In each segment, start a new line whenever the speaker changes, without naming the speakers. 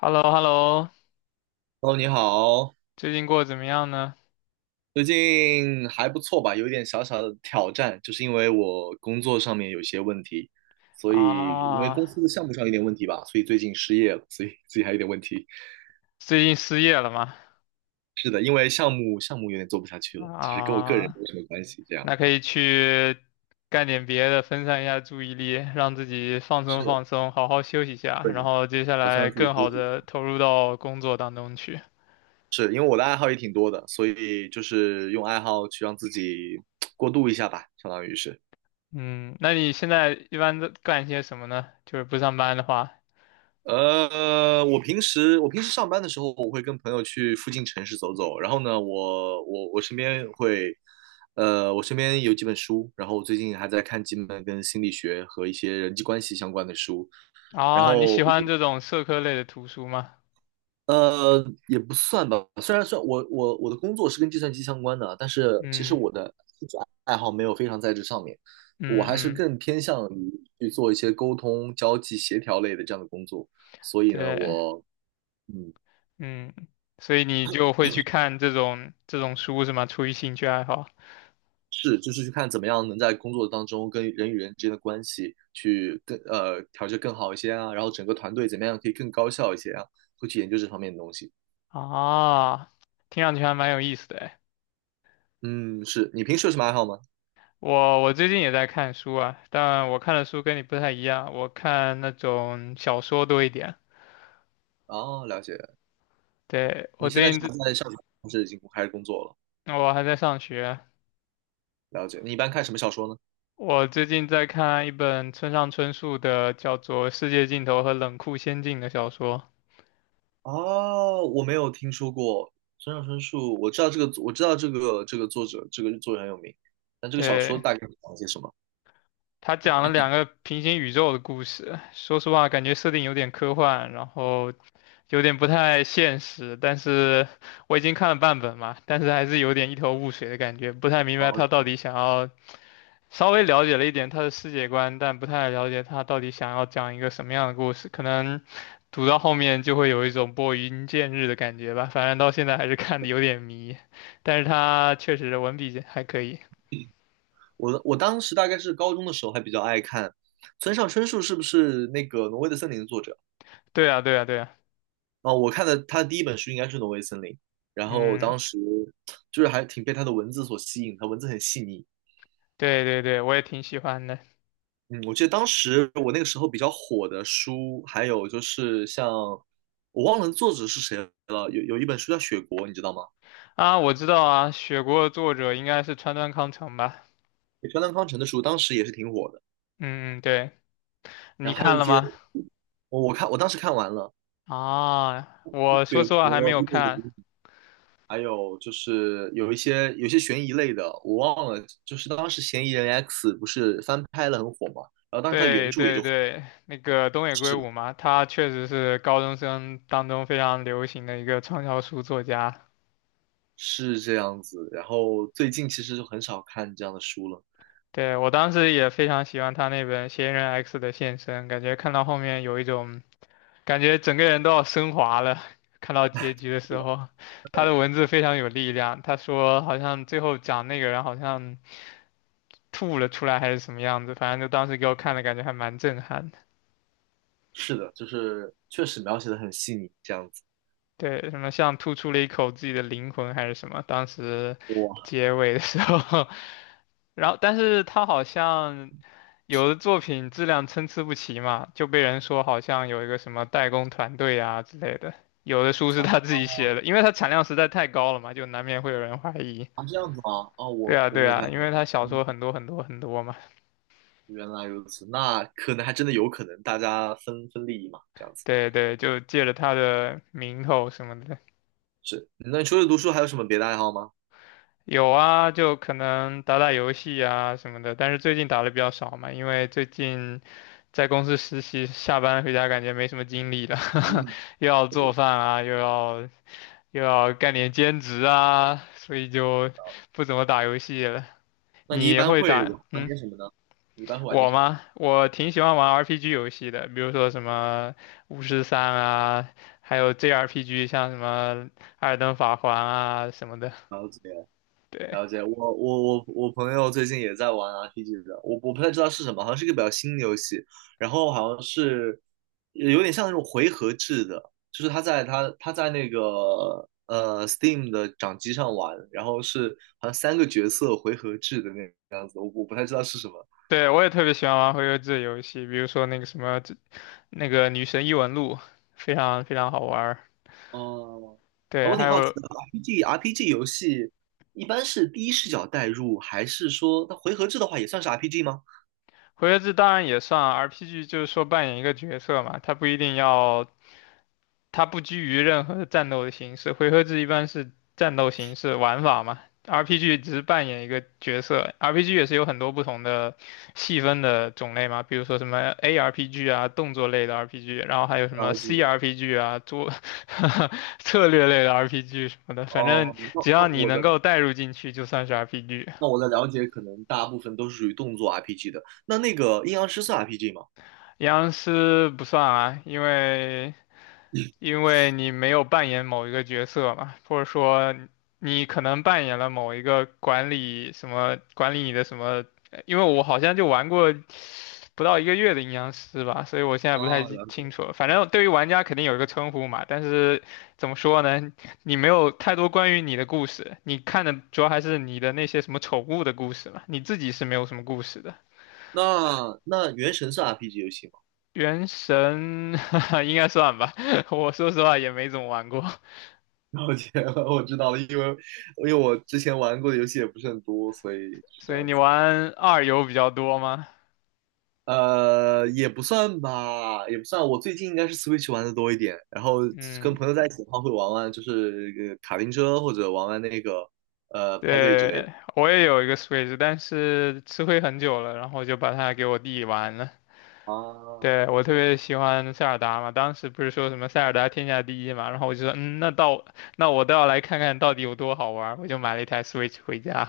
h e l l o h e l l o
哦，你好。
最近过得怎么样呢？
最近还不错吧？有一点小小的挑战，就是因为我工作上面有些问题，所以因为
啊，
公司的项目上有点问题吧，所以最近失业了，所以自己还有点问题。
最近失业了吗？
是的，因为项目有点做不下去了，其实跟我个人
啊，
没什么关系。这样
那可以去干点别的，分散一下注意力，让自己放松
是
放松，好好休息一下，
对
然
的，
后接下
打算
来
让自己
更
休
好
息。
的投入到工作当中去。
是因为我的爱好也挺多的，所以就是用爱好去让自己过渡一下吧，相当于是。
嗯，那你现在一般都干些什么呢？就是不上班的话，
我平时上班的时候，我会跟朋友去附近城市走走。然后呢，我身边会，我身边有几本书，然后我最近还在看几本跟心理学和一些人际关系相关的书。然
啊，你
后，
喜欢这种社科类的图书吗？
呃，也不算吧，虽然算我的工作是跟计算机相关的，但是其实
嗯
我的兴趣爱好没有非常在这上面，我
嗯
还是
嗯，
更偏向于去做一些沟通、交际、协调类的这样的工作。所以呢，
对。
我嗯。
嗯，所以你就会去看这种书是吗？出于兴趣爱好
是，就是去看怎么样能在工作当中跟人与人之间的关系去更调节更好一些啊，然后整个团队怎么样可以更高效一些啊，会去研究这方面的东西。
啊，听上去还蛮有意思的诶。
嗯，是你平时有什么爱好吗？
我最近也在看书啊，但我看的书跟你不太一样，我看那种小说多一点。
哦，了解。
对，
你现在是还在上学，还是已经开始工作了？
我还在上学，
了解。你一般看什么小说呢？
我最近在看一本村上春树的叫做《世界尽头和冷酷仙境》的小说。
哦，我没有听说过村上春树，我知道这个，我知道这个作者，这个作者很有名，但这个小说
对，
大概讲些什么？
他讲了两个平行宇宙的故事，说实话，感觉设定有点科幻，然后有点不太现实，但是我已经看了半本嘛，但是还是有点一头雾水的感觉，不太明
然
白
后
他到底想要，稍微了解了一点他的世界观，但不太了解他到底想要讲一个什么样的故事，可能读到后面就会有一种拨云见日的感觉吧，反正到现在还是看的有点迷，但是他确实文笔还可以。
我当时大概是高中的时候还比较爱看村上春树，是不是那个《挪威的森林》的作者？
对啊，对啊，对啊，
啊，我看的他的第一本书应该是《挪威森林》，然后
嗯，
当时就是还挺被他的文字所吸引，他文字很细腻。
对对对，我也挺喜欢的。
嗯，我记得当时我那个时候比较火的书，还有就是像我忘了作者是谁了，有一本书叫《雪国》，你知道吗？
啊，我知道啊，雪国的作者应该是川端康成吧。
川端康成的书，当时也是挺火的。
嗯嗯，对，
然
你
后还有
看
一
了
些，
吗？
我当时看完了
啊，我说
《雪
实话还没
国》
有
《一六
看。
零》，还有就是有一些悬疑类的，我忘了，就是当时《嫌疑人 X》不是翻拍了很火嘛，然后当时它原
对
著也
对
就火。
对，那个东野圭吾
是
嘛，他确实是高中生当中非常流行的一个畅销书作家。
是这样子，然后最近其实就很少看这样的书了。
对，我当时也非常喜欢他那本《嫌疑人 X 的献身》，感觉看到后面有一种感觉整个人都要升华了。看到结局的时候，他的文字非常有力量。他说好像最后讲那个人好像吐了出来还是什么样子，反正就当时给我看的感觉还蛮震撼。
是的，就是确实描写的很细腻，这样子。
对，什么像吐出了一口自己的灵魂还是什么，当时
哇
结尾的时候，然后但是他好像有的作品质量参差不齐嘛，就被人说好像有一个什么代工团队啊之类的，有的书是他自己写的，因为他产量实在太高了嘛，就难免会有人怀疑。
啊，这样子吗？啊，
对
我
啊，
我
对
没有太
啊，
了
因
解。
为他小
嗯，
说很多很多很多嘛，
原来如此，那可能还真的有可能大家分分利益嘛，这样子。
对对，就借着他的名头什么的。
是，那你除了读书还有什么别的爱好吗？
有啊，就可能打打游戏啊什么的，但是最近打的比较少嘛，因为最近在公司实习，下班回家感觉没什么精力了，
嗯，
又要做饭啊，又要干点兼职啊，所以就不怎么打游戏了。
那你一
你
般
会
会玩
打，
玩
嗯，
点什么呢？你一般会玩点
我
什么？
吗？我挺喜欢玩 RPG 游戏的，比如说什么巫师三啊，还有 JRPG，像什么《艾尔登法环》啊什么的，
了解了
对。
解，我朋友最近也在玩 RPG 的，我不太知道是什么，好像是一个比较新的游戏，然后好像是有点像那种回合制的，就是他在他在那个Steam 的掌机上玩，然后是好像三个角色回合制的那个样子，我不太知道是什么。
对，我也特别喜欢玩回合制的游戏，比如说那个什么，那个《女神异闻录》，非常非常好玩儿。
哦，啊
对，
我
还
挺好奇
有
的，RPG 游戏一般是第一视角代入，还是说它回合制的话也算是 RPG 吗？
回合制当然也算 RPG，就是说扮演一个角色嘛，它不一定要它不拘于任何战斗的形式，回合制一般是战斗形式玩法嘛，RPG 只是扮演一个角色，RPG 也是有很多不同的细分的种类嘛，比如说什么 ARPG 啊，动作类的 RPG，然后还有什么
了解。
CRPG 啊，做 策略类的 RPG 什么的，反正
哦，那
只
那
要你
我
能
的
够带入进去，就算是 RPG。
那我的了解可能大部分都是属于动作 RPG 的。那那个阴阳师是 RPG 吗？
阴阳师不算啊，因为你没有扮演某一个角色嘛，或者说你可能扮演了某一个管理什么管理你的什么，因为我好像就玩过不到一个月的阴阳师吧，所以我现在
啊，
不太记
了解。
清楚了。反正对于玩家肯定有一个称呼嘛，但是怎么说呢，你没有太多关于你的故事，你看的主要还是你的那些什么宠物的故事嘛，你自己是没有什么故事的。
那那原神是 RPG 游戏吗？
原神 应该算吧，我说实话也没怎么玩过。
了解了我知道了，因为我之前玩过的游戏也不是很多，所以是这
所以
样
你
子。
玩二游比较多吗？
也不算吧，也不算。我最近应该是 Switch 玩的多一点，然后跟
嗯，
朋友在一起的话会玩玩，就是卡丁车或者玩玩那个派对之类的。
对，我也有一个 Switch，但是吃灰很久了，然后就把它给我弟玩了。
啊，
对，我特别喜欢塞尔达嘛，当时不是说什么塞尔达天下第一嘛，然后我就说，嗯，那我倒要来看看到底有多好玩儿，我就买了一台 Switch 回家。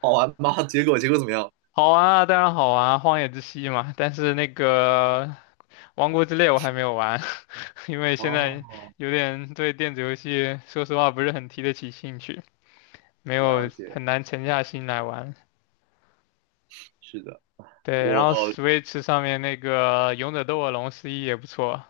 好玩吗？结果怎么样？
好玩啊，当然好玩啊，荒野之息嘛，但是那个王国之泪我还没有玩，因为现在
哦，
有点对电子游戏说实话不是很提得起兴趣。没
了
有
解，
很难沉下心来玩。
是的。
对，然后
我
Switch 上面那个《勇者斗恶龙》十一也不错，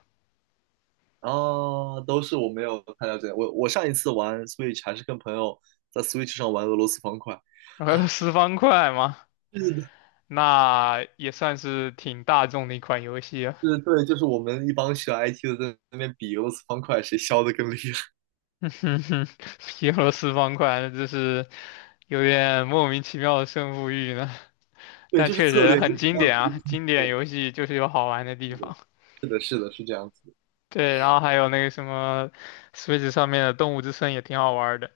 啊，都是我没有太了解。我上一次玩 Switch 还是跟朋友在 Switch 上玩俄罗斯方块。
然后十方块嘛，
是的，
那也算是挺大众的一款游戏啊。
是，对，就是我们一帮学 IT 的在那边比俄罗斯方块谁削的更厉害。
皮罗十方块，那真是有点莫名其妙的胜负欲呢，
对，
但
就是
确
策
实
略。是
很经典啊，经典游戏就是有好玩的地
的，
方。
是的，是的，是这样子
对，然后还有那个什么，Switch 上面的《动物之森》也挺好玩的。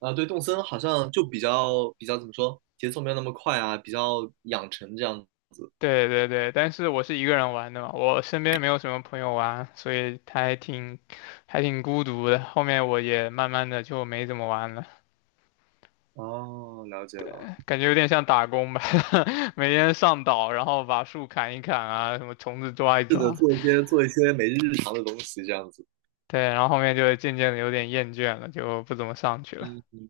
的啊，对，动森好像就比较怎么说，节奏没有那么快啊，比较养成这样。
对对对，但是我是一个人玩的嘛，我身边没有什么朋友玩，所以他还挺孤独的。后面我也慢慢的就没怎么玩了，
哦，了解了。
感觉有点像打工吧，每天上岛，然后把树砍一砍啊，什么虫子抓一
是的，
抓。
做一些每日日常的东西这样子。
对，然后后面就渐渐的有点厌倦了，就不怎么上去了。
嗯，嗯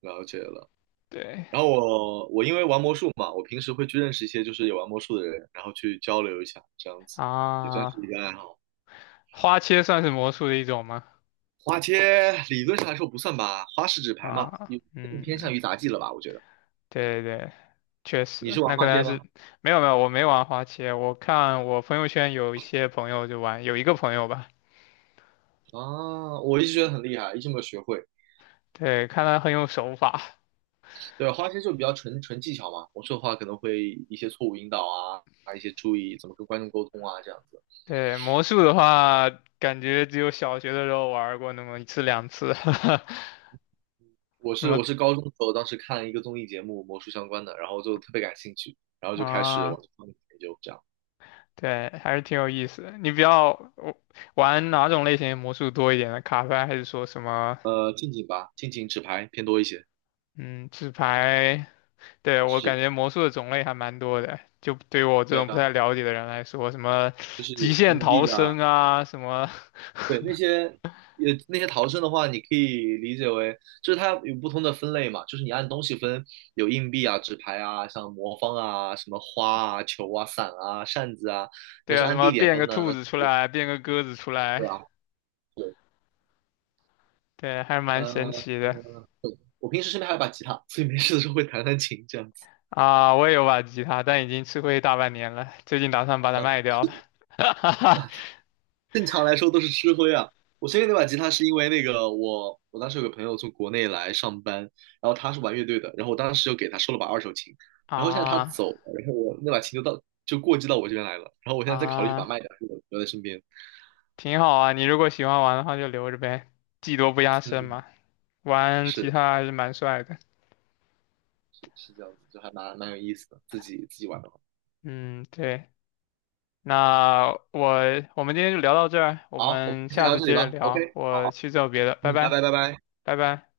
了解了。
对
然后我因为玩魔术嘛，我平时会去认识一些就是也玩魔术的人，然后去交流一下，这样子也算是
啊，
一个爱好。
花切算是魔术的一种吗？
花街理论上来说不算吧，花式纸牌嘛，
啊，
你更偏
嗯，
向于杂技了吧？我觉得
对对确
你
实，
是
那
玩
可
花街
能是
吗？
没有没有，我没玩花切，我看我朋友圈有一些朋友就玩，有一个朋友吧，
啊，我一直觉得很厉害，一直没有学会。
对，看他很有手法，
对，花街就比较纯技巧嘛，魔术的话可能会一些错误引导啊，啊一些注意怎么跟观众沟通啊这样子。
对，魔术的话，感觉只有小学的时候玩过那么一次两次。
我
什
是
么。
我是高中的时候，当时看了一个综艺节目，魔术相关的，然后就特别感兴趣，然后就开始往
啊，
这方面研究这样。
对，还是挺有意思的。你比较我玩哪种类型的魔术多一点呢？卡牌还是说什么，
近景吧，近景纸牌偏多一些。
嗯纸牌。对，我感
是，
觉魔术的种类还蛮多的，就对于我这
对
种不
啊，
太了解的人来说，什么
就
极
是
限
硬
逃
币啊，
生啊，什么，
对那些也那些逃生的话，你可以理解为就是它有不同的分类嘛，就是你按东西分，有硬币啊、纸牌啊、像魔方啊、什么花啊、球啊、伞啊、扇子啊，要
对
是
啊，什
按
么
地点
变
分
个
呢，
兔
那
子出来，变个鸽子出
对
来，
啊，是，
对，还是蛮神
呃，
奇的。
我平时身边还有把吉他，所以没事的时候会弹弹琴这样子。
啊。我也有把吉他，但已经吃灰大半年了，最近打算把它卖掉了。
正常来说都是吃灰啊。我先给那把吉他是因为那个我当时有个朋友从国内来上班，然后他是玩乐队的，然后我当时就给他收了把二手琴，然后现在他
啊
走了，然后我那把琴就到就过继到我这边来了，然后我现在在考虑去把
啊，
它卖掉，就留在身边。
挺好啊，你如果喜欢玩的话就留着呗，技多不压身
嗯，
嘛，玩吉
是
他还是蛮帅的。
是这样子，就还蛮有意思的，自己玩的话。
嗯，对。那我我们今天就聊到这儿，我
好，我们
们
先
下
聊到
次
这里
接着
吧。
聊，
OK，
我
好，
去做别的，拜
嗯，
拜，
拜拜。
拜拜。